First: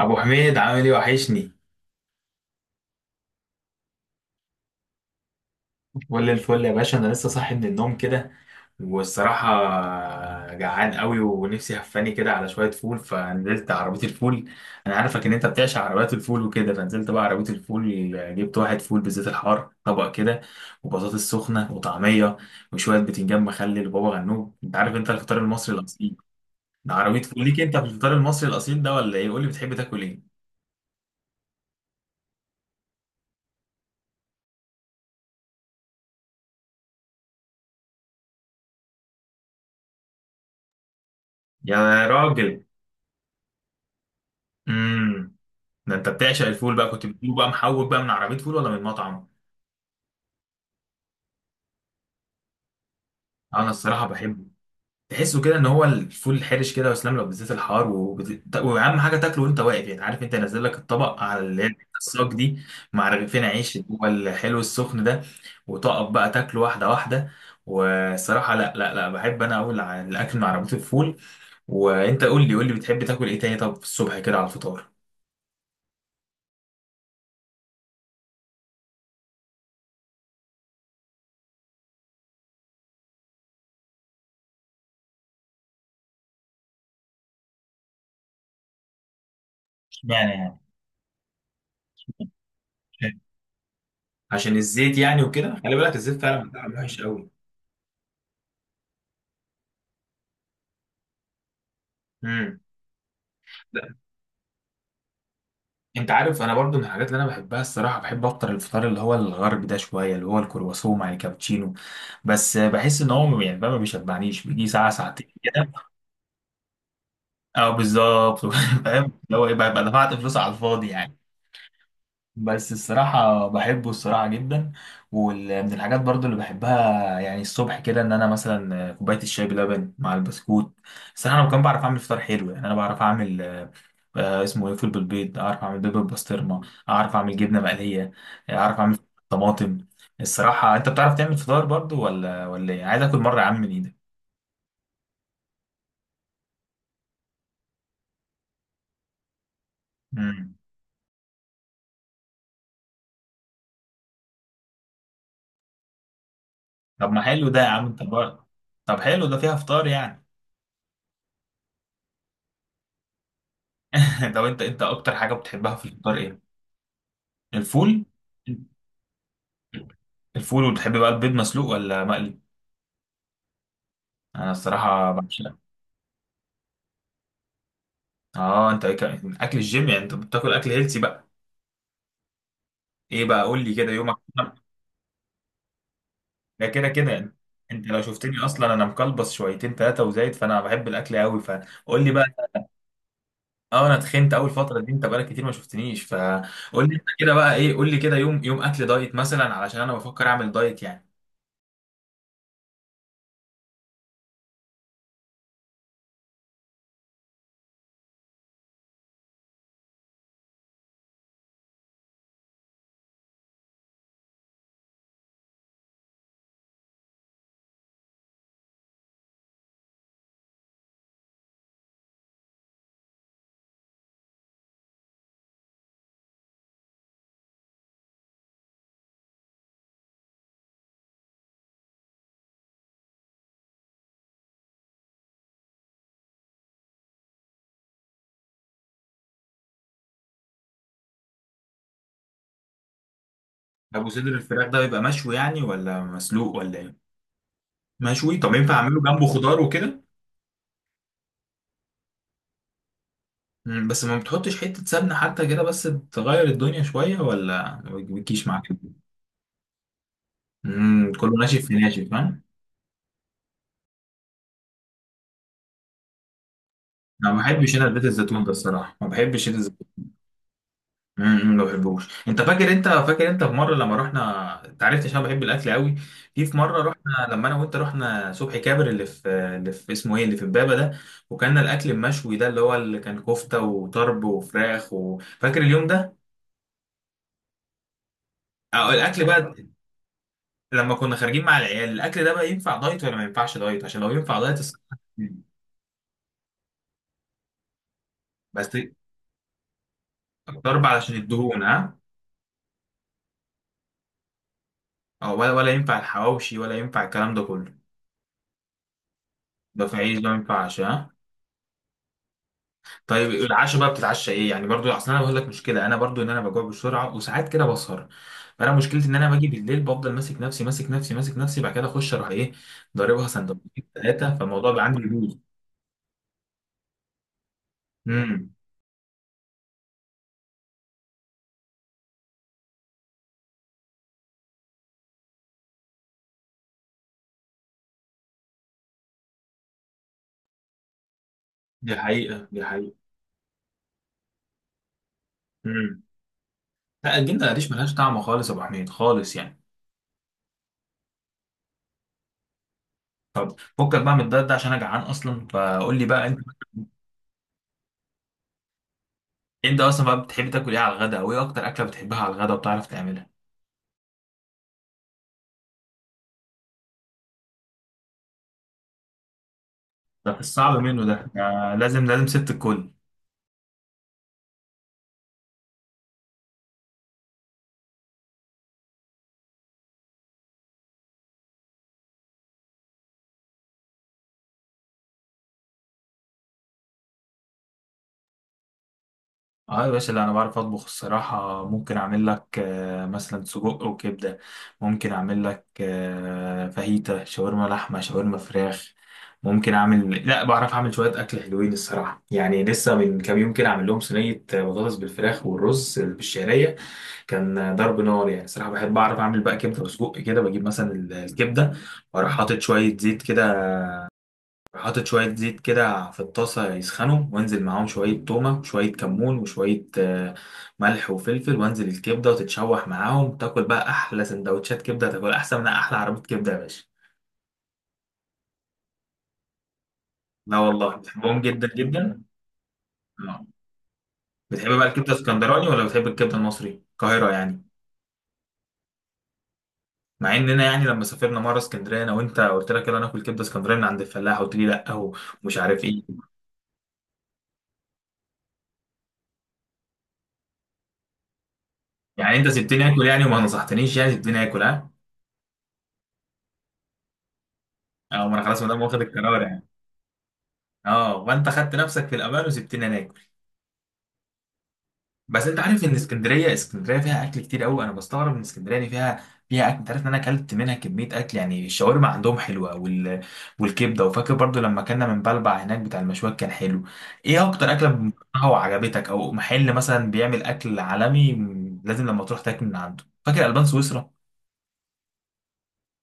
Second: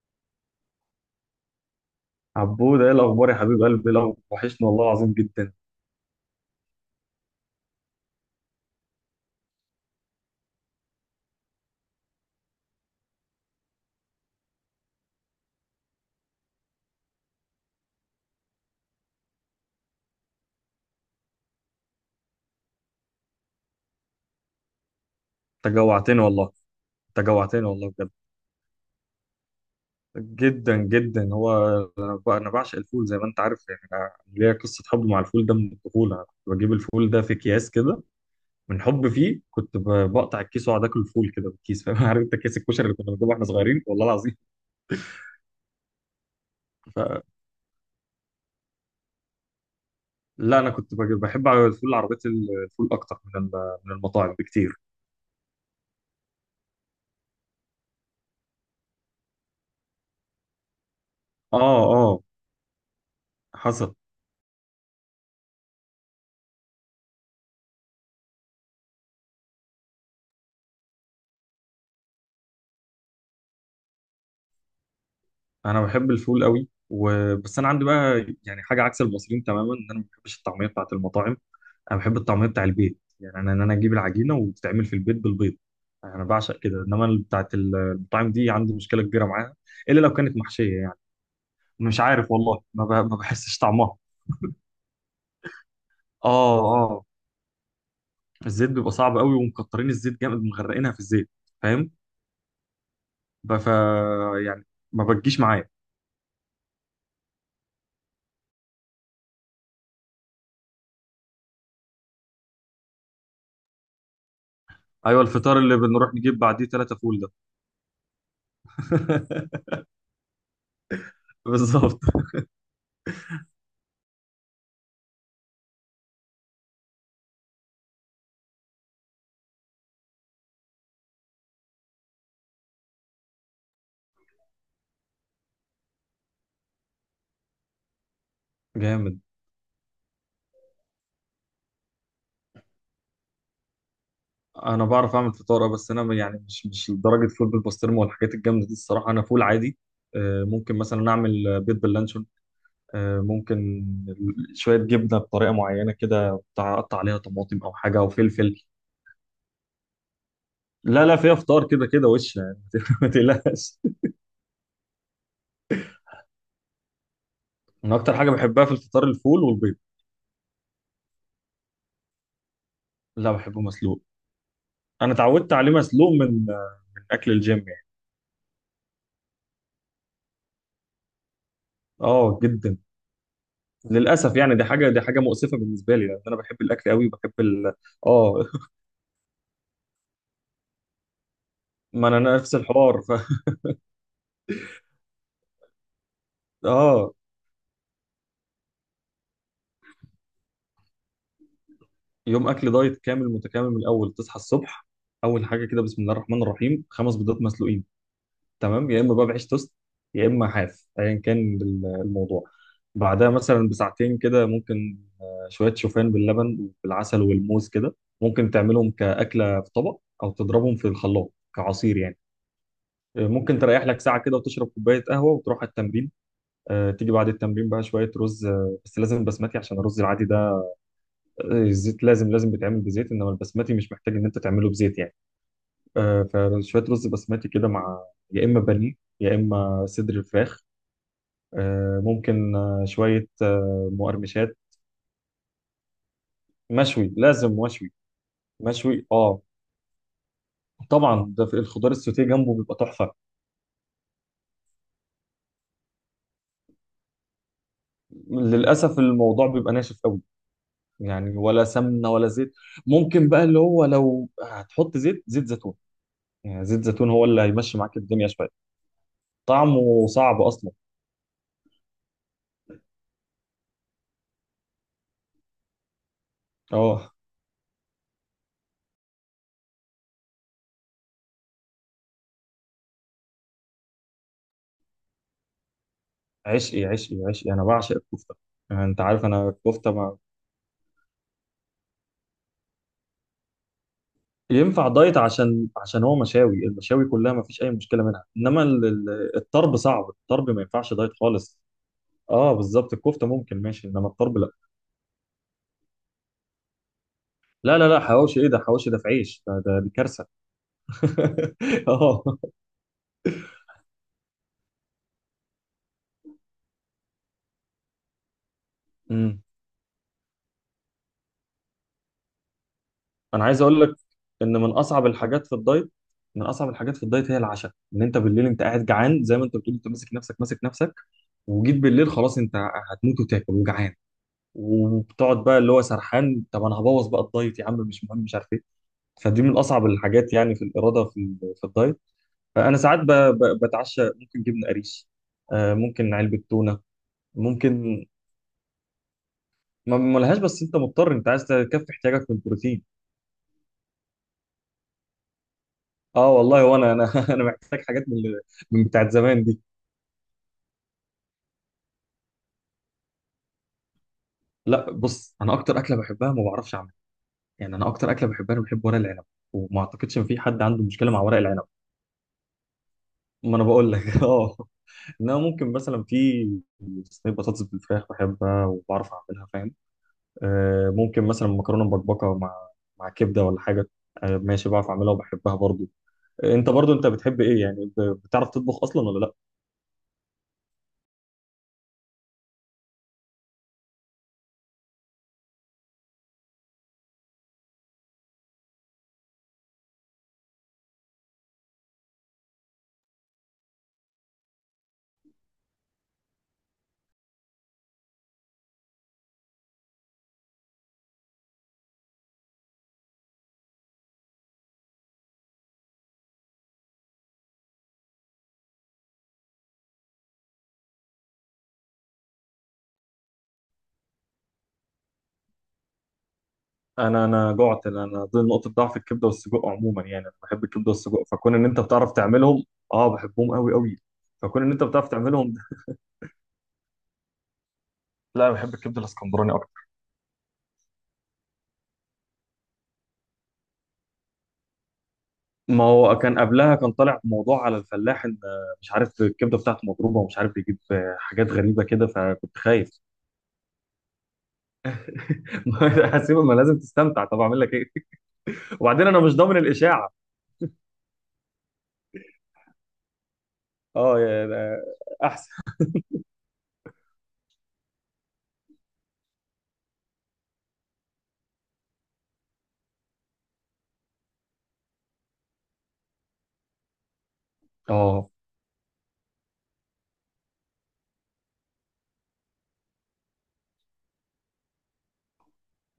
ابو حميد، عامل ايه؟ وحشني. عبود، ايه الاخبار يا حبيب قلبي؟ لو وحشني والله العظيم جدا. كل الفل يا باشا، انا لسه صاحي من النوم كده. والصراحه جعان قوي ونفسي هفاني كده على شويه فول، فنزلت عربيه الفول. انا عارفك ان انت بتعشق عربيات الفول وكده، فنزلت بقى عربيه الفول. جبت واحد فول بالزيت الحار طبق كده، وبطاطس سخنه وطعميه وشويه بتنجان مخلل وبابا غنوج. انت عارف، انت الفطار المصري انت الاصيل جوعتني والله. ده، عربيه انت فول ليك جوعتني انت في والله بجد. الفطار المصري الاصيل ده ولا ايه؟ قول لي بتحب تاكل ايه. جدا جدا هو بقى. انا بعشق الفول زي ما انت عارف، يعني انا ليا قصه حب مع الفول ده من الطفوله. أنا كنت بجيب الفول ده في اكياس كده، من حب فيه كنت بقطع الكيس واقعد اكل الفول كده بالكيس، فاهم؟ يا عارف انت كيس راجل. الكشري اللي كنا بنجيبه واحنا صغيرين، والله العظيم. امم ده انت بتعشق الفول بقى، كنت فلا، بتجيبه بقى محوج بقى من عربيه فول ولا من مطعم؟ انا كنت بجيب بحب الفول. عربيه الفول اكتر من انا من الصراحه المطاعم بحبه، بكتير. تحسه كده ان هو الفول الحرش كده وسلام، لو بالذات الحار، واهم حاجه تاكله وانت واقف، يعني عارف انت نازل لك الطبق على اه اللي هي الحتة اه. الصاج دي، مع رغيفين عيش اللي حصل. هو الحلو السخن ده، وتقف بقى تاكله واحده واحده. والصراحه لا لا لا، بحب انا اقول على الاكل من عربيه الفول. وانت قول لي قول لي بتحب تاكل ايه تاني، طب الصبح كده على الفطار؟ انا بحب الفول قوي وبس. انا عندي بقى يعني حاجه عكس المصريين تماما، ان انا ما بحبش الطعميه بتاعه المطاعم. انا بحب الطعميه بتاع البيت، يعني ان انا اجيب العجينه وتتعمل في البيت بالبيض. انا بعشق كده، انما بتاعه المطاعم دي عندي مشكله كبيره معاها، الا لو اشمعنى كانت يعني؟ محشيه يعني. مش عارف والله، ما بحسش طعمها. عشان الزيت يعني وكده، خلي بالك الزيت فعلا اه بتاعه وحش اه. قوي. الزيت بيبقى صعب قوي، ومكترين الزيت جامد، مغرقينها في الزيت، فاهم؟ امم ب- ف يعني ما بتجيش معايا. انت عارف انا برضو من الحاجات اللي انا بحبها الصراحه، بحب افطر الفطار اللي هو الغرب ده شويه، اللي هو الكرواسون مع الكابتشينو، بس بحس ان هو يعني بقى ما بيشبعنيش، بيجي ساعه ايوه، ساعتين الفطار كده. اللي بنروح نجيب بعديه ثلاثه فول ده. اه بالظبط. فاهم اللي هو ايه، بقى بقى دفعت فلوس على الفاضي يعني. بالظبط. بس الصراحة بحبه الصراحة جدا. ومن الحاجات برضو اللي بحبها يعني الصبح كده، ان انا مثلا كوباية الشاي بلبن مع البسكوت. الصراحة انا كمان بعرف اعمل فطار حلو، يعني انا بعرف اعمل اسمه ايه، فول بالبيض، اعرف اعمل بيض بالبسطرمة، اعرف اعمل جبنة مقلية، اعرف اعمل جامد. طماطم. الصراحة انت بتعرف تعمل فطار برضو ولا ايه؟ عايز اكل مرة يا عم من ايدك. انا بعرف اعمل فطاره، بس انا يعني مش لدرجه فول بالبسطرمه والحاجات الجامده دي، الصراحه انا فول عادي. مم. ممكن مثلا اعمل بيض باللانشون. ممكن شويه جبنه بطريقه معينه كده، أقطع طب عليها ما حلو ده طماطم يا او عم حاجه انت او بقى. فلفل. طب حلو ده، فيها فطار يعني؟ لا لا، فيها فطار كده كده وش يعني. ما تقلقش. لو انت اكتر حاجة بتحبها في الفطار ايه؟ انا الفول. اكتر حاجه بحبها في الفطار الفول والبيض. الفول، وتحب بقى البيض مسلوق ولا مقلي؟ لا، بحبه مسلوق. انا الصراحه انا اتعودت بعشقه. عليه مسلوق من اكل الجيم يعني. اه اكل الجيم يعني، انت بتاكل اكل هيلسي بقى؟ اه، جدا. ايه بقى، قول لي كده يومك. للاسف، يعني دي حاجه مؤسفه بالنسبه لي، لان انا بحب ده كده الاكل كده قوي، يعني، بحب انت لو شفتني اه، اصلا انا مكلبص شويتين ثلاثه وزايد، فانا بحب الاكل قوي، فقول لي ما بقى. انا نفس الحوار اه، انا تخنت اول فتره دي، انت بقالك كتير ما شفتنيش، فقول لي انت اه. كده بقى ايه، قول لي كده يوم، يوم اكل دايت مثلا، علشان انا بفكر اعمل دايت يعني. يوم اكل دايت كامل متكامل من الاول: تصحى الصبح، اول حاجه كده بسم الله الرحمن الرحيم، 5 بيضات مسلوقين. تمام، يا اما بقى بعيش توست، يا اما حاف، ايا كان الموضوع. بعدها مثلا بساعتين كده، ممكن شويه شوفان باللبن بالعسل والموز كده. ممكن تعملهم كاكله في طبق او تضربهم في الخلاط كعصير يعني. ممكن تريح لك ساعه كده وتشرب كوبايه قهوه وتروح على التمرين. تيجي بعد التمرين بقى شويه رز، بس لازم بسمتي، عشان الرز العادي ده الزيت لازم، لازم بيتعمل بزيت، انما البسمتي مش محتاج ان انت تعمله بزيت يعني. فشويه رز بسمتي كده مع، يا اما بانيه، يا اما صدر الفراخ. ممكن شويه ابو صدر مقرمشات. الفراخ ده بيبقى مشوي يعني ولا مسلوق ولا ايه؟ مشوي، لازم مشوي. مشوي، طب ينفع اعمله مشوي، جنبه اه. خضار وكده؟ طبعا، ده في الخضار السوتيه جنبه بيبقى تحفه. بس ما بتحطش حتة سمنة حتى كده بس، تغير الدنيا شوية، ولا ما بتجيش معاك؟ للاسف الموضوع بيبقى ناشف قوي. كله يعني ناشف ولا في ناشف، سمنه ولا فاهم. زيت. ممكن بقى اللي هو، لو هتحط زيت زيتون، يعني زيت زيتون هو انا ما اللي بحبش هيمشي انا معاك زيت الدنيا الزيتون ده، شويه. الصراحة ما بحبش زيت الزيتون. طعمه صعب اصلا. أمم، ما بحبوش. انت فاكر، انت في مرة لما رحنا، انت عرفت عشان أنا بحب الاكل قوي. في مرة اه. رحنا، لما انا وانت رحنا صبحي كابر، اللي في اسمه ايه، اللي في امبابة ده، وكان الاكل المشوي ده اللي هو اللي كان كفتة وطرب وفراخ، وفاكر اليوم ده؟ عشقي عشقي عشقي، انا بعشق الكفته. يعني أو انت الاكل عارف انا بقى، الكفته ما. لما كنا خارجين مع العيال، الاكل ده بقى ينفع دايت ولا ما ينفعش دايت؟ عشان لو ينفع دايت ينفع الصراحة. دايت، عشان هو المشاوي كلها ما فيش اي مشكله منها، انما بس الطرب صعب. الطرب ما ضرب ينفعش دايت علشان الدهون، خالص. ها. اه بالظبط، الكفته ممكن ماشي انما الطرب لا. أو ولا ينفع الحواوشي، ولا ينفع الكلام ده كله؟ لا لا لا، حواوشي ايه ده؟ حواوشي ده في عيش ده ده ده دي في عيش ده، كارثه. ما ينفعش ها. اه. طيب العشاء بقى بتتعشى ايه يعني؟ برضو اصل انا بقول لك مشكله، انا برضو ان انا بجوع بسرعه وساعات كده بسهر، فانا مشكلتي ان انا باجي امم. بالليل، بفضل ماسك نفسي ماسك نفسي ماسك نفسي، بعد كده اخش اروح ايه، ضاربها انا عايز سندوتشين اقول لك ثلاثه، ان فالموضوع بقى عندي بيبوظ. من اصعب الحاجات في الدايت هي العشاء. ان انت بالليل امم انت قاعد جعان زي ما انت بتقول، انت ماسك نفسك ماسك نفسك، وجيت بالليل خلاص، انت هتموت وتاكل وجعان، وبتقعد بقى اللي هو سرحان، طب انا هبوظ بقى الدايت يا عم، مش مهم، مش عارف ايه. فدي من اصعب الحاجات يعني في الاراده، في في دي الدايت. حقيقه دي فانا حقيقه. ساعات بتعشى ممكن جبنه قريش، امم ممكن علبه تونه. لا، الجبنه القريش ملهاش ممكن طعم خالص يا ابو حميد، خالص يعني. ما لهاش، بس انت مضطر، انت عايز تكفي احتياجك من البروتين. فكك بقى من الدايت ده، عشان انا جعان اصلا، فقول لي بقى اه انت، والله، وانا انا محتاج حاجات من من بتاعت زمان دي. انت اصلا بقى بتحب تاكل ايه على الغداء، او ايه اكتر اكله بتحبها على الغداء وبتعرف تعملها؟ لا بص، انا اكتر اكله بحبها ما بعرفش اعملها. يعني انا اكتر اكله بحبها، انا بحب ورق العنب، وما اعتقدش ان ده في حد الصعب عنده منه مشكله مع ده، ورق العنب. لازم لازم ست الكل. ما انا بقول لك. اه. انما ممكن مثلا في صينيه بطاطس بالفراخ بحبها وبعرف اعملها، فاهم؟ آه ممكن مثلا مكرونه مبكبكه مع كبده ولا حاجه، آه ماشي بعرف اعملها وبحبها برضو. آه، انت برضو بتحب ايه يعني؟ بتعرف تطبخ اصلا ولا لا؟ اه يا باشا، لا انا بعرف اطبخ الصراحه، ممكن اعمل لك مثلا سجق وكبده، ممكن اعمل لك فاهيتا شاورما، لحمه شاورما فراخ. ممكن اعمل لا، بعرف اعمل شويه اكل حلوين الصراحه، يعني لسه من كام يوم كده عامل لهم صينيه بطاطس بالفراخ والرز بالشعريه، كان ضرب نار يعني. صراحة بحب أعرف أعمل بقى كبدة وسجق كده، بجيب مثلا الكبدة، وأروح حاطط شوية زيت كده، في الطاسة يسخنوا، وأنزل معاهم شوية تومة وشوية كمون وشوية ملح وفلفل، وأنزل الكبدة وتتشوح معاهم، تاكل بقى أحلى سندوتشات كبدة، تاكل أحسن من أحلى عربية كبدة يا باشا. انا جعت. أنا دي نقطه ضعف الكبده والسجق عموما يعني. انا لا بحب الكبده والله والسجق، بحبهم فكون جدا ان انت بتعرف جدا. تعملهم، اه آه. بحبهم قوي قوي. فكون بتحب ان انت بقى الكبدة بتعرف تعملهم ده. اسكندراني ولا بتحب الكبدة المصري، القاهرة يعني؟ لا، انا بحب الكبده الاسكندراني. مع اننا يعني لما سافرنا مره اسكندريه انا وانت، قلت لك يلا ناكل كبده اسكندريه من عند الفلاح، قلت لي لا، هو مش عارف ما ايه. هو كان قبلها كان طالع موضوع على الفلاح، ان مش عارف الكبده بتاعته مضروبه، ومش عارف بيجيب حاجات غريبه كده، يعني انت فكنت سبتني خايف. اكل يعني، وما نصحتنيش يعني، سبتني اكل، ها؟ هسيبه، ما لازم تستمتع، طب اعمل لك ايه؟ اه، ما انا خلاص ما دام واخد وبعدين انا مش القرار ضامن يعني. الاشاعه. اه، وانت خدت نفسك في الامان، وسبتني انا اكل. اه يعني بس احسن. انت عارف ان اسكندريه، اسكندريه فيها اكل كتير قوي، انا بستغرب ان اسكندريه دي فيها اكل. انت عارف ان انا اكلت منها كميه اكل يعني، الشاورما عندهم حلوه، والكبده. وفاكر برضو لما كنا من بلبع هناك بتاع المشويات، كان حلو. ايه اكتر اكله اه، بتكرهها وعجبتك، او محل مثلا بيعمل اكل عالمي لازم لما تروح تاكل من عنده؟ فاكر البان سويسرا؟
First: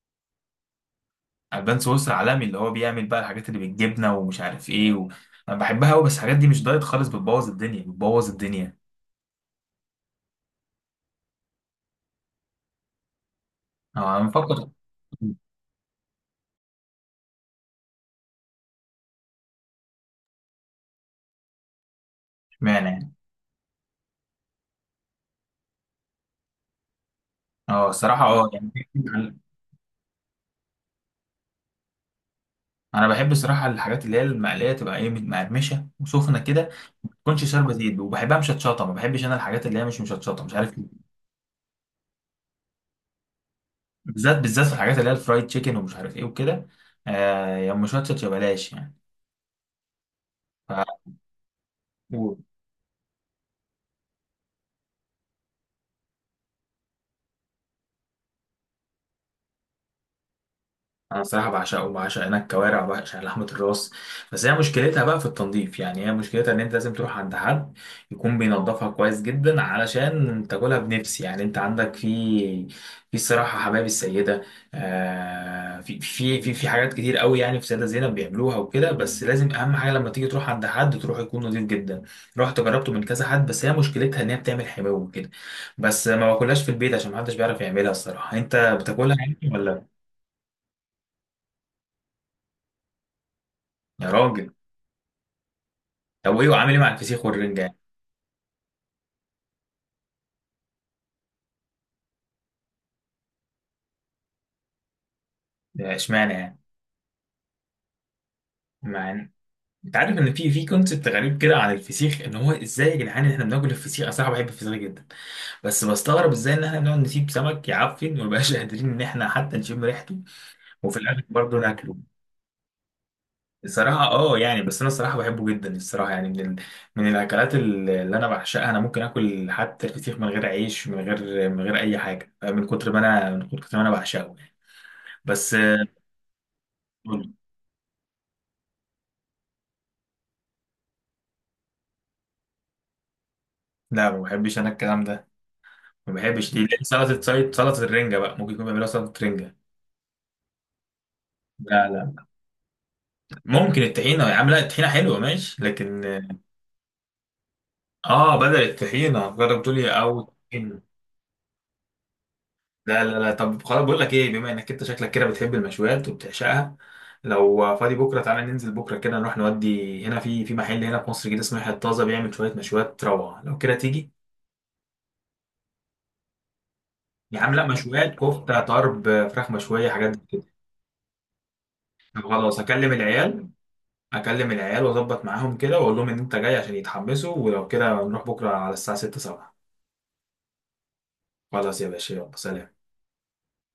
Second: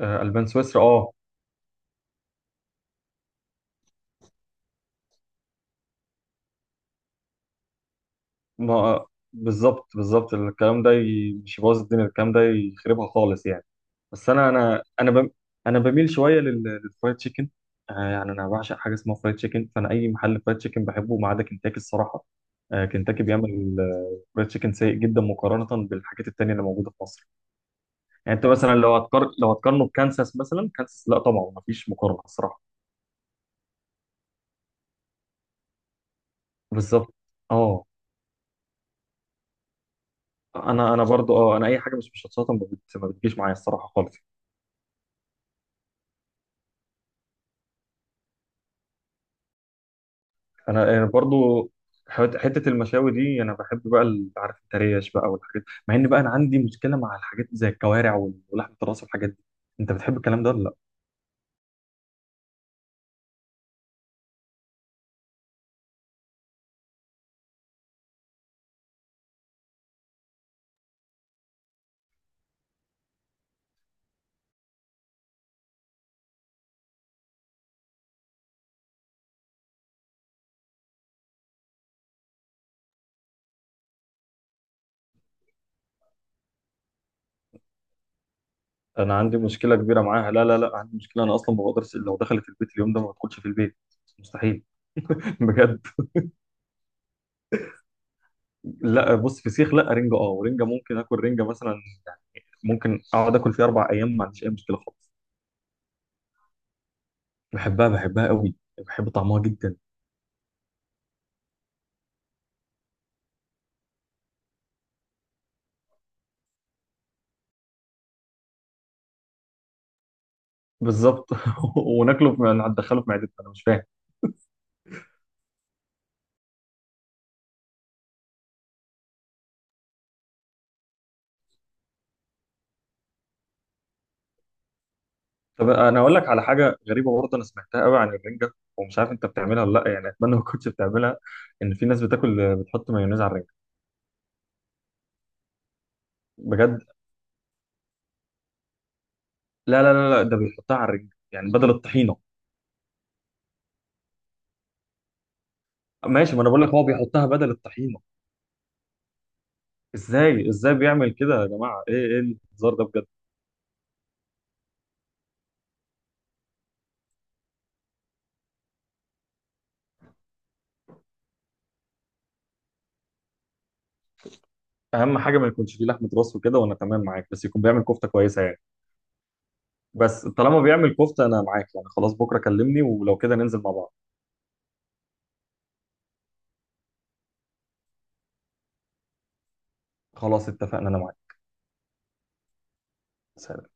البان سويسرا اه. البان سويسرا عالمي، اللي هو بيعمل بقى الحاجات اللي بالجبنه ومش عارف ايه انا بحبها قوي، بس الحاجات دي مش دايت خالص، بتبوظ الدنيا بتبوظ الدنيا. ما بالظبط بالظبط، الكلام ده مش يبوظ الدنيا، الكلام ده يخربها خالص يعني. انا بس انا مفكر. بميل شويه للفرايد تشيكن. آه يعني انا بعشق حاجه اسمها فرايد تشيكن، فانا اي محل فرايد تشيكن بحبه ما عدا كنتاكي الصراحه. آه اشمعنى يعني؟ كنتاكي بيعمل فرايد تشيكن سيء جدا مقارنه بالحاجات التانيه اللي موجوده في مصر. اه الصراحة يعني انت اه مثلا يعني. لو هتقارنه بكانساس مثلا، كانساس، لا طبعا ما فيش مقارنه الصراحه. انا بحب الصراحة الحاجات اللي هي المقلية، تبقى ايه مقرمشة وسخنة كده، ما بالظبط تكونش شاربة اه. زيت، وبحبها مشطشطة، ما بحبش انا الحاجات اللي هي مش مشطشطة، مش عارف انا ليه. برضو اه، انا اي حاجه مش مشطشطه ما بتجيش معايا الصراحه خالص. بالذات بالذات في الحاجات اللي هي الفرايد تشيكن ومش عارف ايه وكده، آه يا مشطشط يا بلاش يعني. أنا برضو، حته المشاوي دي انا بحب بقى عارف التريش بقى والحاجات، مع ان بقى انا عندي مشكله مع الحاجات زي الكوارع ولحمه الراس والحاجات دي. انت بتحب الكلام ده ولا لا؟ انا صراحه بعشقه، بعشق هناك كوارع وبعشق لحمه الراس، بس هي مشكلتها بقى في التنظيف يعني، هي مشكلتها ان انت لازم تروح عند حد يكون بينظفها كويس جدا علشان تاكلها بنفس، يعني انت عندك في الصراحه حبايب السيده. آه، في في في في حاجات كتير قوي يعني، في سيده زينب بيعملوها وكده، بس لازم اهم حاجه لما تيجي تروح عند حد، تروح يكون نظيف جدا. رحت جربته من كذا حد، بس هي مشكلتها ان هي بتعمل حماوه وكده، بس ما باكلهاش في البيت عشان محدش بيعرف يعملها الصراحه. انت انا بتاكلها عندي يعني مشكله ولا؟ كبيره معاها. لا لا لا، عندي مشكله. انا اصلا ما بقدرش، لو دخلت البيت اليوم ده ما بدخلش في البيت. يا راجل. مستحيل. بجد. طب وايه، وعامل ايه مع الفسيخ والرنجة يعني؟ لا بص، فسيخ لا، رنجه اه، ورنجه ممكن اكل رنجه مثلا. ممكن اقعد اكل فيها 4 ايام ما عنديش اي مشكله خالص. ده اشمعنى يعني؟ بحبها، بحبها قوي. بحب مع إن- طعمها جدا. انت عارف ان في كونسبت غريب كده عن الفسيخ، ان هو ازاي يا جدعان ان احنا بناكل الفسيخ؟ انا صراحه بحب الفسيخ جدا، بس بستغرب ازاي ان احنا بنقعد نسيب سمك يعفن، ومبقاش قادرين ان احنا حتى نشم ريحته، وفي الاخر بالظبط. برضه ناكله. وناكله ندخله في معدتنا، انا مش فاهم. الصراحه اه يعني، بس انا الصراحه بحبه جدا الصراحه، يعني من الاكلات اللي انا بعشقها، انا ممكن اكل حتى الفسيخ من غير عيش، من غير اي حاجه، من كتر ما انا من كتر ما انا بعشقه يعني. بس طب انا اقول لك على حاجه غريبه برضه، انا سمعتها قوي عن الرنجه، ومش عارف انت بتعملها ولا لا يعني، اتمنى ما كنتش بتعملها، ان في ناس بتاكل بتحط مايونيز على الرنجه. لا ما بحبش انا الكلام ده، ما بحبش دي بجد. سلطه سلطه سلطة الرنجه بقى، ممكن يكون بيعملوها سلطه رنجه. لا لا لا لا، ده بيحطها على الرنجه يعني بدل لا الطحينه. لا. ممكن الطحينه يا عم، لا الطحينه حلوه ماشي لكن. ماشي، ما انا بقول لك هو بيحطها بدل الطحينه. اه بدل الطحينه، جرب تقول لي او ازاي الطحينة. بيعمل كده يا جماعه؟ ايه ايه الهزار ده لا بجد؟ لا لا، طب خلاص بقول لك ايه، بما انك انت شكلك كده بتحب المشويات وبتعشقها، لو فاضي بكره تعالى ننزل بكره كده، نروح نودي هنا في محل هنا في مصر كده اسمه يحيى الطازه، بيعمل شويه مشويات روعه، لو كده تيجي. اهم حاجه ما يكونش فيه لحمه راس وكده وانا تمام معاك، يا بس عم يكون لا، بيعمل كفته مشويات كويسه كفته يعني. طرب، فراخ مشويه، حاجات دي بس كده. طالما بيعمل كفته انا معاك، يعني خلاص طب بكره خلاص، كلمني، هكلم ولو كده العيال، ننزل مع بعض. اكلم العيال واظبط معاهم كده، واقول لهم ان انت جاي عشان يتحمسوا، ولو كده نروح بكره على الساعه 6 7. خلاص، اتفقنا، انا معاك. خلاص يا باشا، يلا سلام. سلام.